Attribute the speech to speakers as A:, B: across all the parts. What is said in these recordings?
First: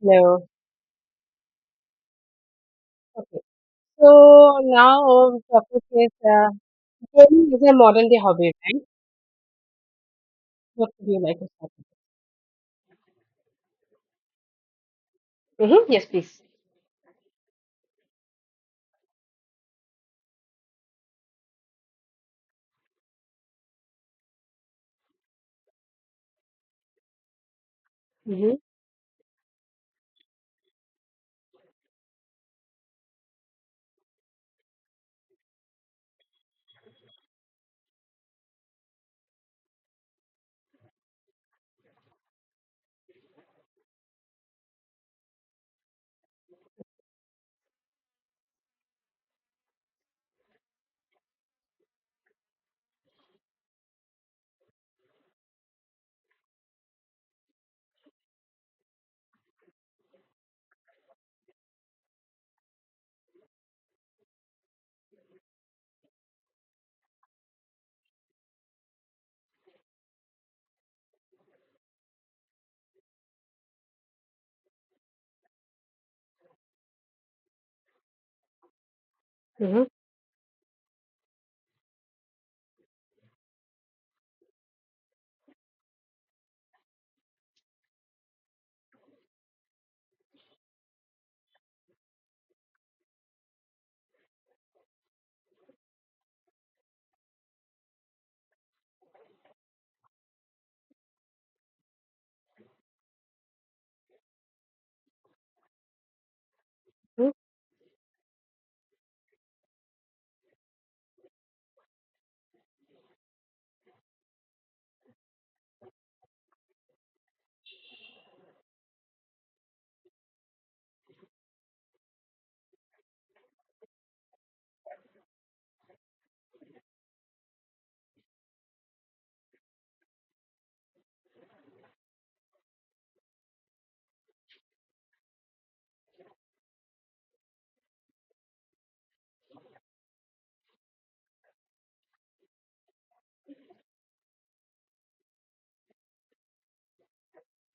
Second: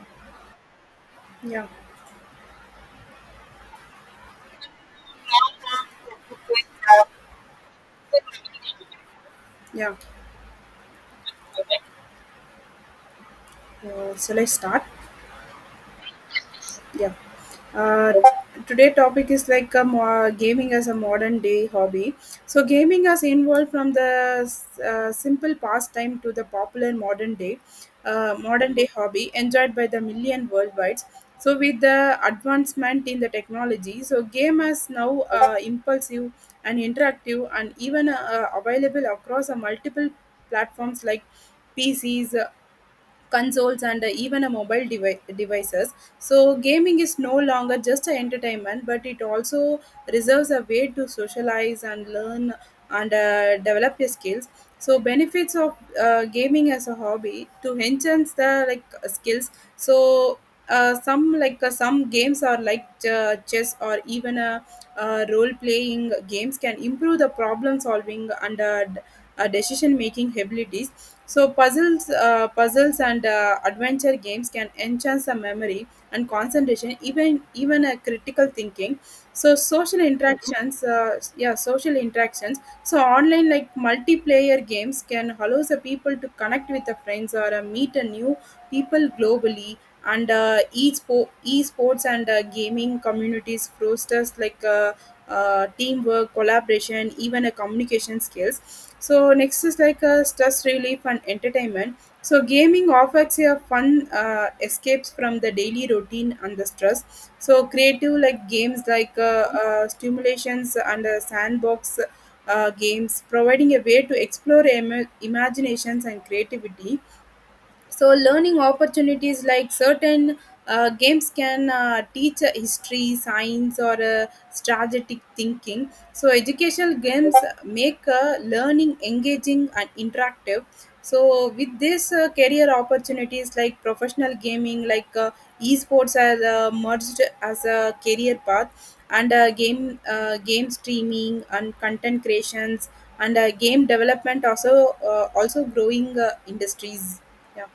A: No.
B: Yeah,
A: Okay. So now the topic is gaming is a modern day hobby, right?
B: yeah.
A: What would you like to start?
B: Shall I start?
A: Mm-hmm. Yes, please.
B: Yeah. Uh, Today topic is like a gaming as a modern day hobby. So gaming has involved from the simple pastime to the popular modern day, uh,
A: Mm-hmm.
B: modern day hobby enjoyed by the million worldwide. So with the advancement in the technology, so game is now impulsive and interactive and even available across a multiple platforms like PCs, consoles, and even a mobile devices so gaming is no longer just an entertainment but it also reserves a way to socialize and learn and develop your skills. So benefits of gaming as a hobby to enhance the like skills. So some like some games are like chess or even a role playing games can improve the problem solving and decision making abilities. So puzzles and adventure games can enhance the memory and concentration, even a critical thinking. So
A: Mm-hmm.
B: social interactions, yeah, social interactions. So online like multiplayer games can allow the people to connect with the friends or meet a new people globally and e-sports and gaming communities fosters like teamwork collaboration even a communication skills. So next is like stress relief and entertainment. So gaming offers a fun escapes from the daily routine and the stress. So creative like games like stimulations and sandbox games providing a way to explore imaginations and creativity. So learning opportunities like certain games can teach history science or strategic thinking. So educational games make learning engaging and interactive. So with this career opportunities like professional gaming like esports are merged as a career path and game streaming and content creations and game development also growing industries. Yeah.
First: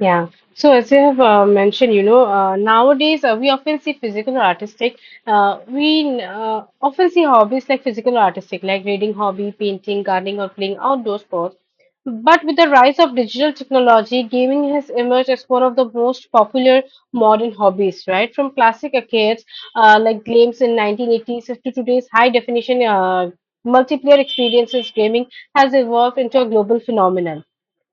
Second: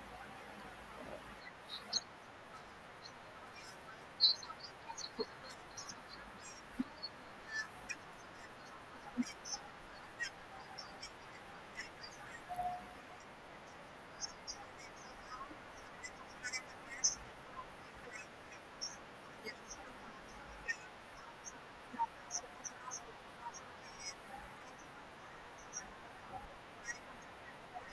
A: Yeah. So as you have mentioned, nowadays we often see physical or artistic. We often see hobbies like physical or artistic, like reading hobby, painting, gardening, or playing outdoor sports. But with the rise of digital technology, gaming has emerged as one of the most popular modern hobbies, right? From classic arcades like games in 1980s to today's high-definition multiplayer experiences, gaming has evolved into a global phenomenon,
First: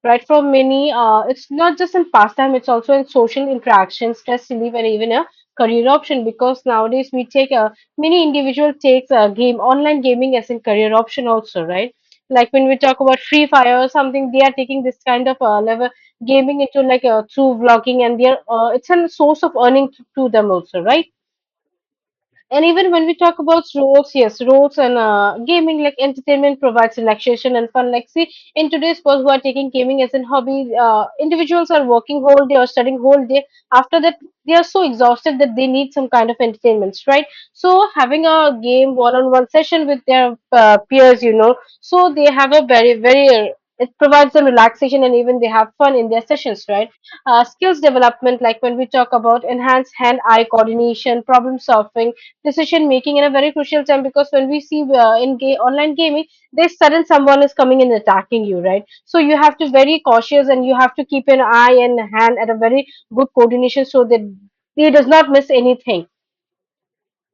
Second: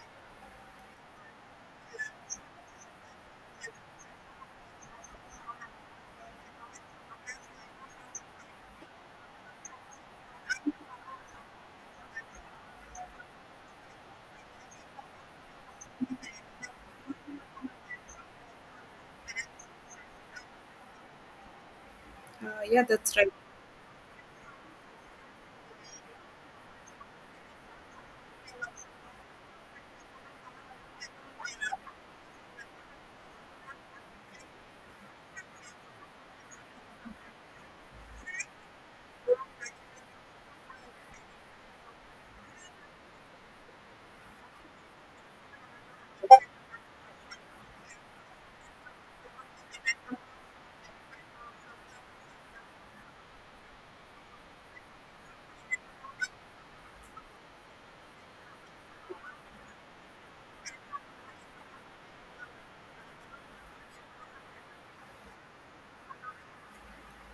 A: right? For many, it's not just in pastime, it's also in social interaction, stress relief, and even a career option. Because nowadays we take a many individual takes a game online gaming as a career option also, right? Like when we talk about Free Fire or something, they are taking this kind of level gaming into like through vlogging, and they're it's a source of earning to them also, right?
B: Uh,
A: And
B: yeah,
A: even when
B: that's
A: we
B: right.
A: talk about roles and gaming, like entertainment provides relaxation and fun. Like, see, in today's world, who are taking gaming as a hobby, individuals are working whole day or studying whole day. After that, they are so exhausted that they need some kind of entertainments, right? So, having a game one-on-one session with their peers, so they have a very, very it provides them relaxation and even they have fun in their sessions, right? Skills development, like when we talk about enhanced hand eye coordination, problem solving, decision making in a very crucial time, because when we see online gaming, there's sudden someone is coming and attacking you, right? So you have to very cautious, and you have to keep an eye and hand at a very good coordination so that he does not miss anything.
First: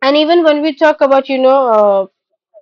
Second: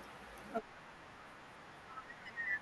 A: And even when we talk about, you know uh,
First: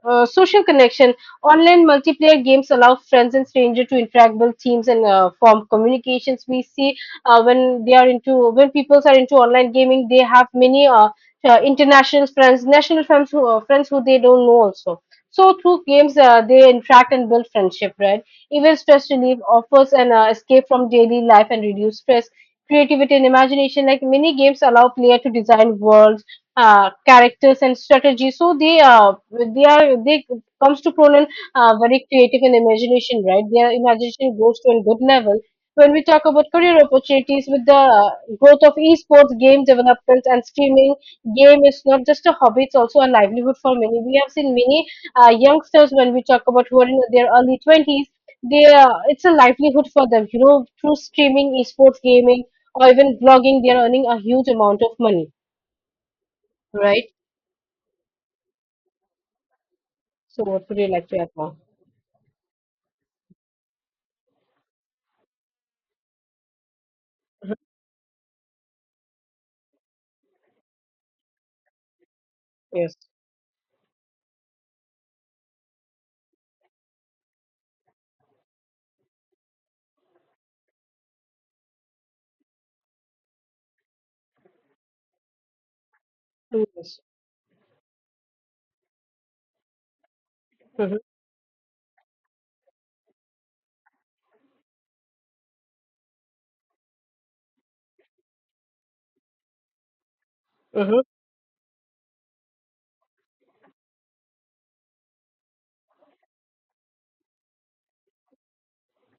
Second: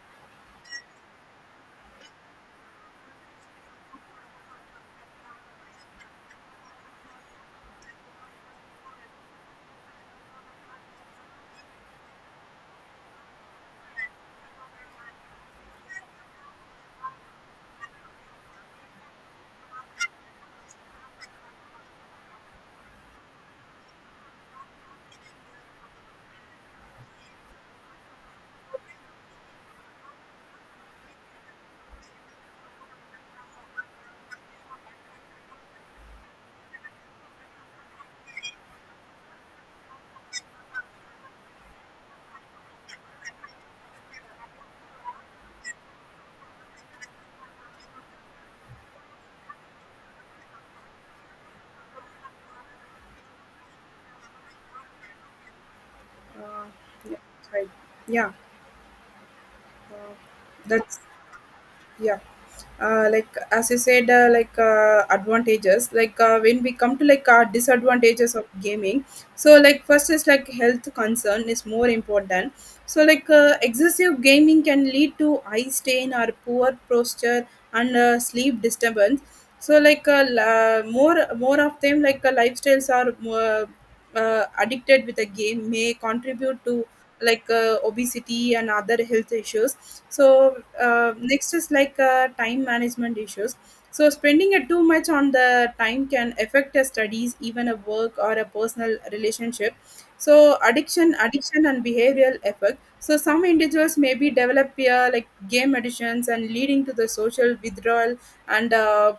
A: uh, social connection. Online multiplayer games allow friends and strangers to interact, build teams, and form communications. We see when people are into online gaming, they have many international friends, national friends who they don't know also. So through games, they interact and build friendship, right? Even stress relief offers an escape from daily life and reduce stress. Creativity and imagination, like many games, allow player to design world characters and strategy. So they comes to Conan, very creative and imagination, right? Their imagination goes to a good level. When we talk about career opportunities with the growth of esports, game development, and streaming, game is not just a hobby; it's also a livelihood for many. We have seen many youngsters when we talk about who are in their early twenties. They it's a livelihood for them. You know, through streaming, esports, gaming, or even blogging, they are earning a huge amount of money,
B: Uh,
A: right?
B: yeah, that's right. Yeah, uh,
A: So what would you
B: that's
A: like to add now?
B: yeah. Like as you said, like advantages. Like when we come to like disadvantages of gaming, so like first is like health concern is more important.
A: Yes,
B: So like excessive gaming can lead to eye strain or poor posture and sleep disturbance. So like more of them like lifestyles are more, addicted with the game may contribute
A: do
B: to
A: this.
B: like obesity and other health issues. So
A: Mm-hmm.
B: next is like time management issues. So spending it too much on the time can affect your studies even a work or a personal relationship. So
A: Mm-hmm.
B: addiction and behavioral effect. So some individuals maybe develop like game addictions and leading to the social withdrawal and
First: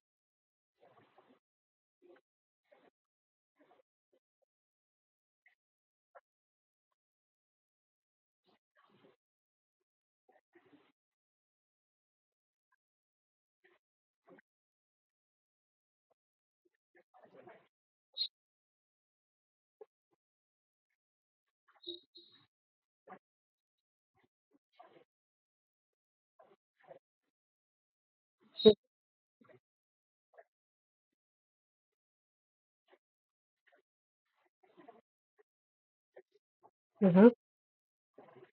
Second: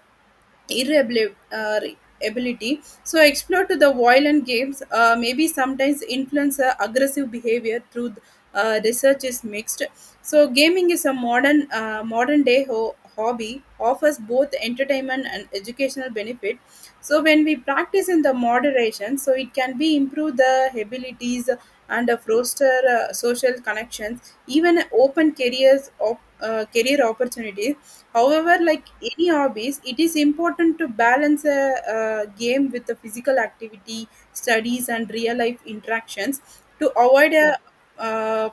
B: irrebil- uh, ability. So explore to the violent games, maybe sometimes influence aggressive behavior through research is mixed. So gaming is a modern day hobby offers both entertainment and educational benefit. So when we practice in the moderation, so it can be improve the abilities and foster social connections, even open career opportunities. However, like any hobbies, it is important to balance a, game with the physical activity, studies, and real life interactions to
A: Mm-hmm.
B: avoid a uh,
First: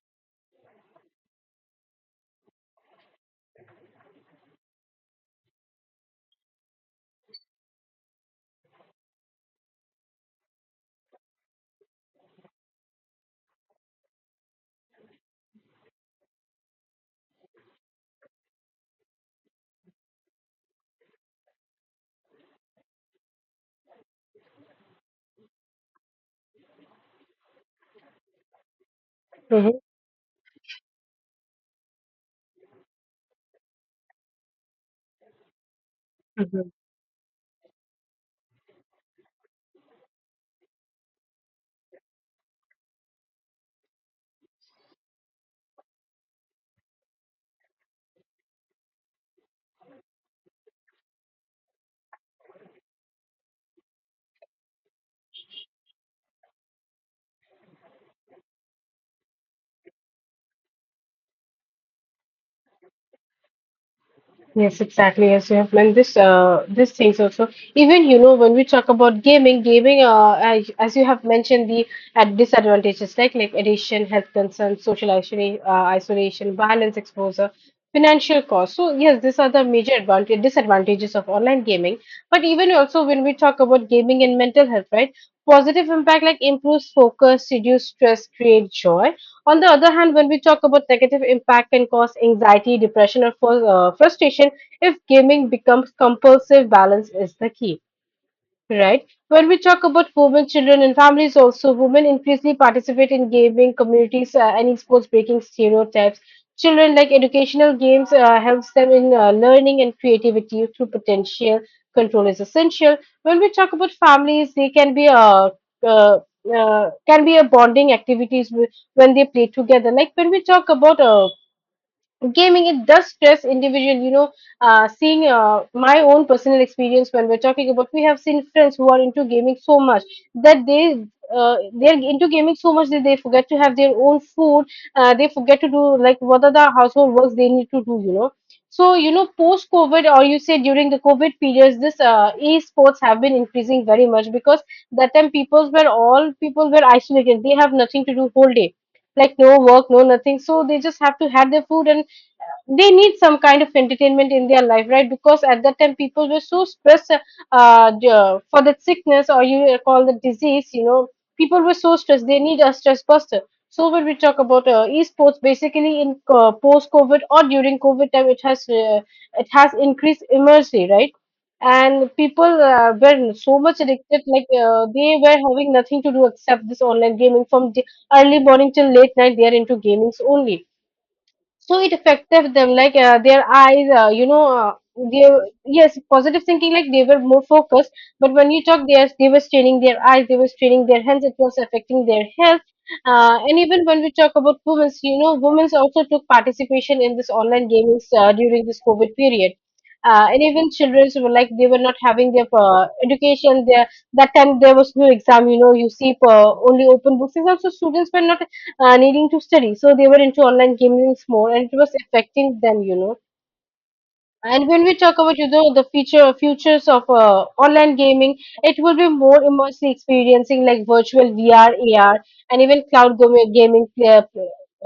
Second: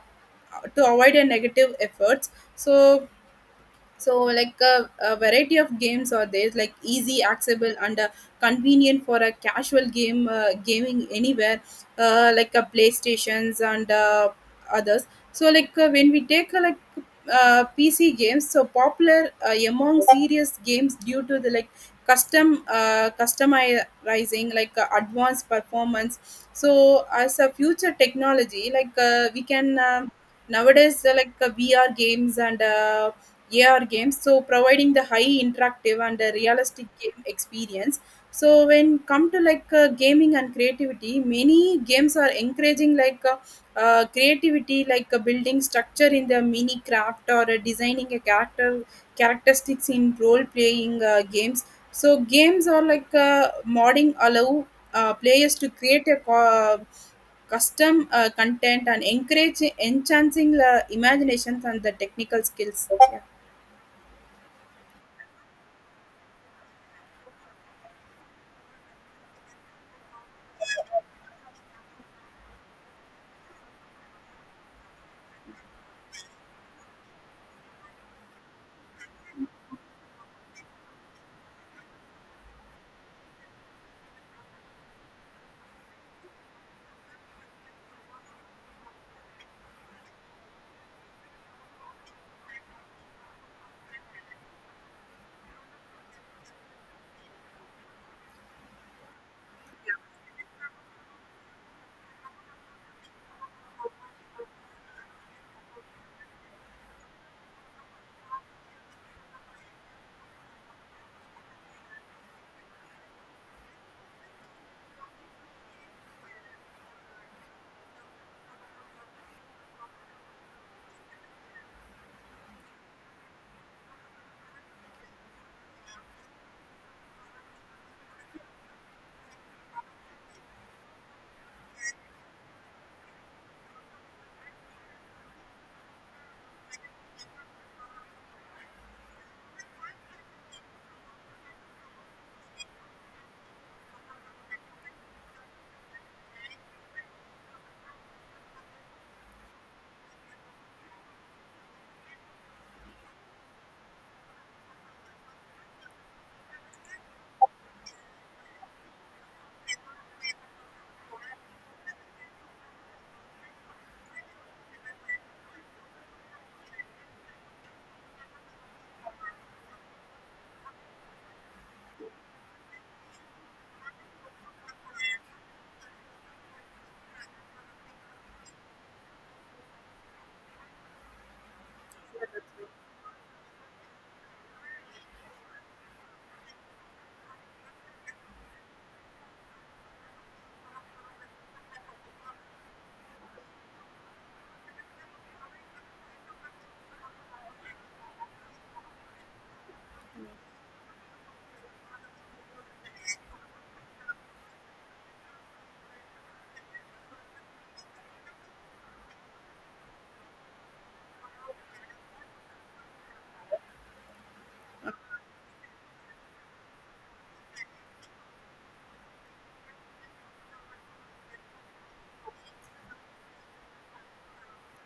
B: negative efforts. So so like a variety of games are there, like easy, accessible, and convenient for a casual game gaming anywhere, like a PlayStations and others. So, like when we take like PC games, so popular among serious games due to the like customizing, like advanced performance. So, as a future technology, like we
A: Mm-hmm.
B: can. Nowadays like VR games and AR games, so providing the high interactive and a
A: Mm-hmm.
B: realistic game experience. So when come to like gaming and creativity, many games are encouraging like creativity, like building structure in the mini craft or designing a character characteristics in role playing games. So games are like modding allow players to create a custom content and encourage enhancing the imaginations and the technical skills. Yeah.
A: Yes, exactly. As you have mentioned, this these things also. Even, you know, when we talk about gaming, as you have mentioned, the ad disadvantages like addiction, health concerns, social isolation, violence exposure, financial costs. So yes, these are the major advantage disadvantages of online gaming. But even also when we talk about gaming and mental health, right? Positive impact like improves focus, reduce stress, create joy. On the other hand, when we talk about negative impact can cause anxiety, depression, or frustration. If gaming becomes compulsive, balance is the key. Right. When we talk about women, children, and families, also women increasingly participate in gaming communities and esports, breaking stereotypes. Children, like, educational games helps them in learning and creativity through potential. Control is essential. When we talk about families, they can be uh, a bonding activities, when they play together. Like when we talk about gaming, it does stress individual, you know. Seeing my own personal experience, when we're talking about, we have seen friends who are into gaming so much that they're into gaming so much that they forget to have their own food. They forget to do, like, what are the household works they need to do, you know. So, you know, post covid or you say during the covid periods, this esports have been increasing very much because that time people were isolated. They have nothing to do whole day, like no work, no nothing, so they just have to have their food, and they need some kind of entertainment in their life, right? Because at that time people were so stressed, for that sickness, or you call the disease, you know, people were so stressed, they need a stress buster. So when we talk about esports basically in post covid or during covid time, it has increased immensely, right? And people were so much addicted. Like, they were having nothing to do except this online gaming. From the early morning till late night, they are into gamings only. So it affected them like their eyes, they — yes, positive thinking, like they were more focused, but when you talk, they were straining their eyes, they were straining their hands, it was affecting their health. And even when we talk about women, you know, women also took participation in this online gaming during this covid period. And even children were, like, they were not having their education. There, that time, there was no exam, you know. You see, only open books, and also students were not needing to study. So they were into online gamings more, and it was affecting them, you know. And when we talk about, you know, the futures of online gaming, it will be more immersive experiencing like virtual VR, AR, and even cloud gaming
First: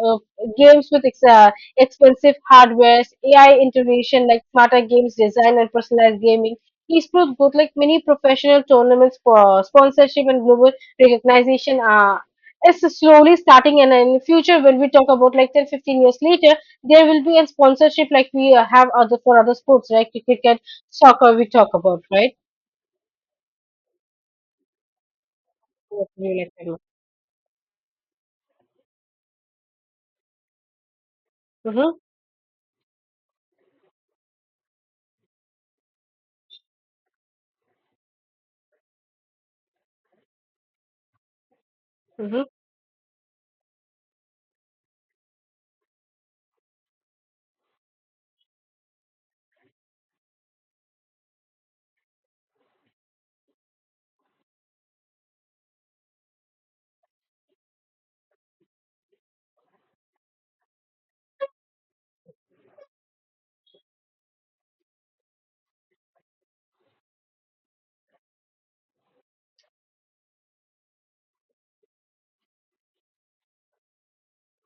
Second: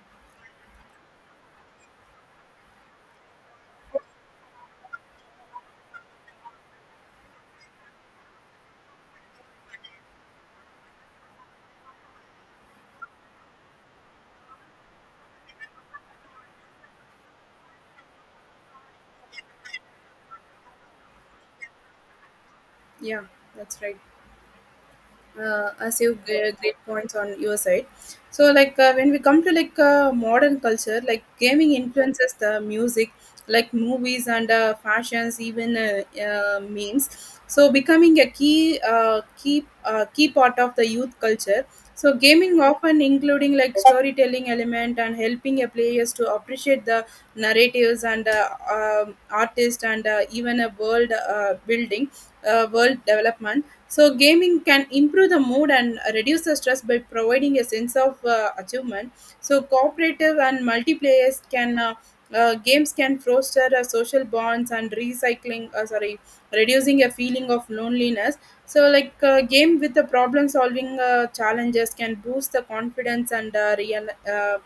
A: uh, games with expensive hardware, AI integration like smarter games design and personalized gaming. Esports both, like, many professional tournaments for sponsorship and global recognition are. It's slowly starting, and in future, when we talk about like 10 to 15 years later, there will be a sponsorship, like we have other for other sports like cricket, soccer we talk about, right?
B: Yeah, that's right. As
A: What
B: you
A: would you like to
B: great
A: know?
B: points on your side. So like when we come to like modern culture like gaming
A: Mm-hmm.
B: influences the music like movies and fashions even memes, so becoming a key part of the youth culture. So
A: Mm-hmm.
B: gaming often including like storytelling element and helping a players to appreciate the narratives and um artist and even a world building, world development. So, gaming can improve the mood and reduce the stress by providing a sense of achievement. So, cooperative and multiplayers can games can foster social bonds and recycling. Reducing a feeling of loneliness. So, like game with the problem solving challenges can boost the confidence and real,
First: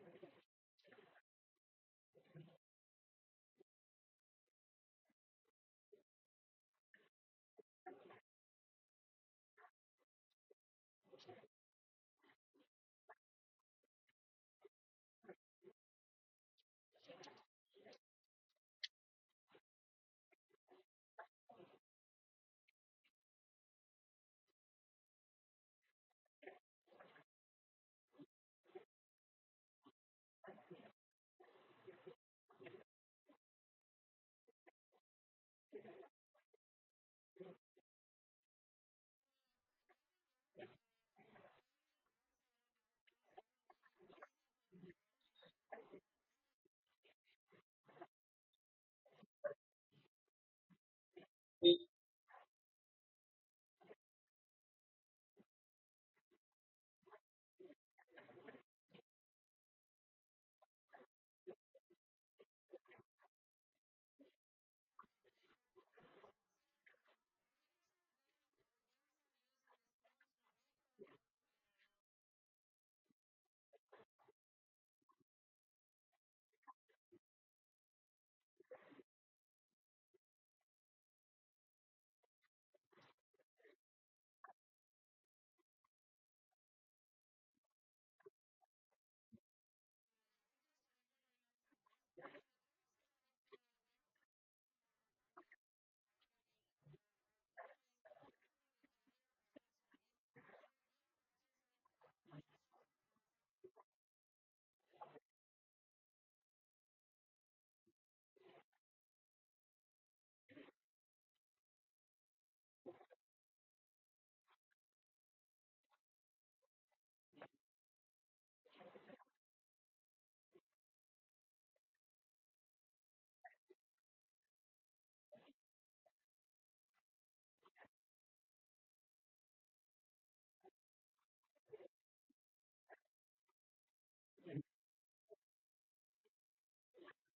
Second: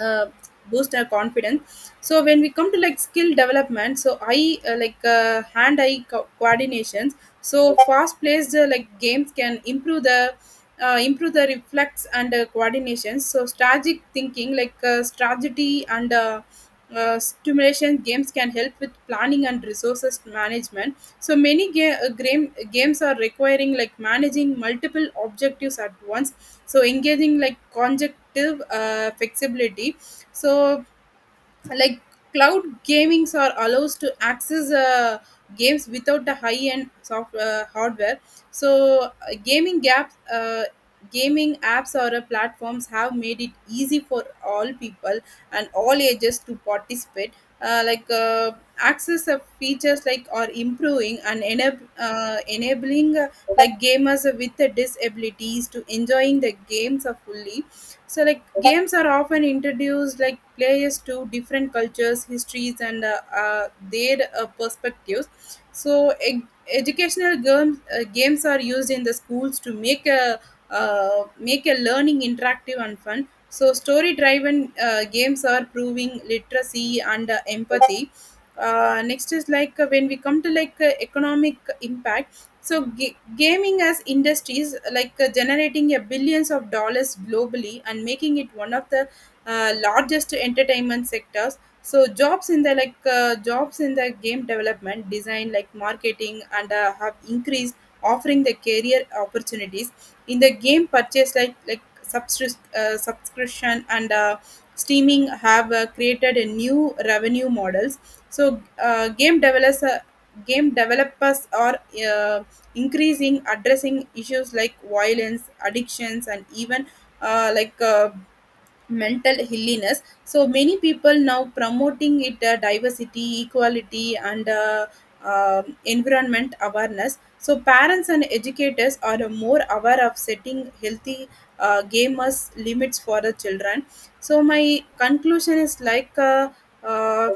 B: uh, boost our confidence. So when we come to like skill development, so eye like hand eye coordinations. So fast paced like games can improve the reflex and coordination. So strategic thinking like strategy and stimulation games can help with planning and resources management. So games are requiring like managing multiple objectives at once, so engaging like conjunctive flexibility. So like cloud gamings are allows to access games without the high end soft hardware. So gaming apps or platforms have made it easy for all people and all ages to participate. Like access of features like are improving and enabling like gamers with disabilities to enjoying the games fully. So like games are often introduced like players to different cultures histories and their perspectives. So educational games are used in the schools to make a learning interactive and fun. So story driven games are proving literacy and empathy. Next is like when we come to like economic impact. So gaming as industries like generating a billions of dollars globally and making it one of the largest entertainment sectors. So jobs in the game development design like marketing and have increased offering the career opportunities in the game purchase like subscription and streaming have created a new revenue models. So game developers are uh, increasing addressing issues like violence addictions and even uh, like uh, mental illness. So many people now promoting it diversity equality and environment awareness. So parents and educators are more aware of setting healthy gamers limits for the children. So my conclusion is like uh,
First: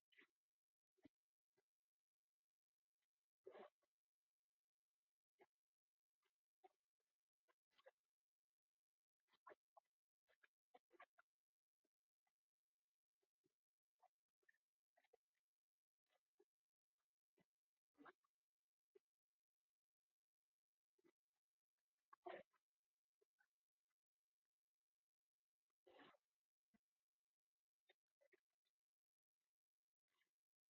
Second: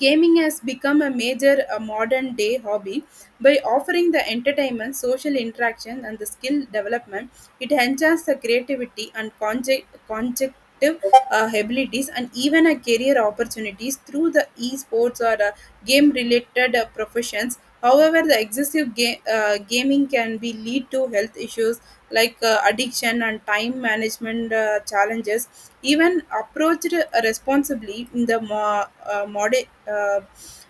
B: gaming has become a major modern day hobby by offering the entertainment, social interaction, and the skill development. It enhances the creativity and conjective abilities and even a career opportunities through the esports or game related professions. However, the excessive gaming can be lead to health issues like addiction and time management challenges, even approached responsibly in the uh, mod- uh,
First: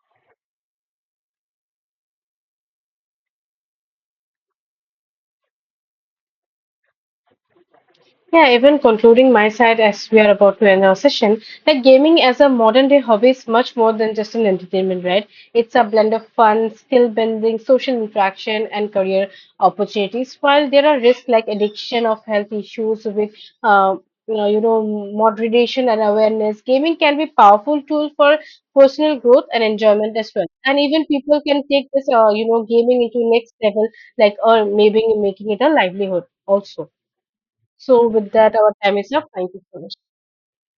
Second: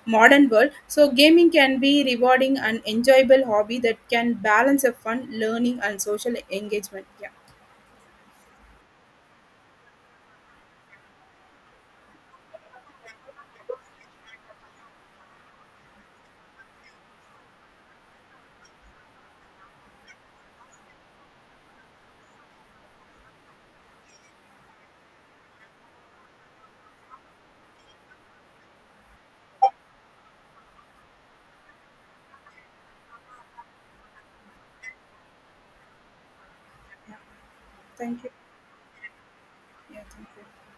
B: modern world. So gaming can be rewarding and enjoyable hobby that can balance a fun learning and social engagement. Yeah,
A: Yeah, even concluding my side as we are about to end our session, like gaming as a modern day hobby is much more than just an entertainment, right? It's a blend of fun, skill building, social interaction, and career opportunities. While there are risks like addiction of health issues with, moderation and awareness, gaming can be powerful tool for personal growth and enjoyment as well. And even people can take this, gaming into next level, like or maybe making it a livelihood also. So
B: thank you.
A: with that, our time is up. Thank you so much.
B: Yeah, thank you.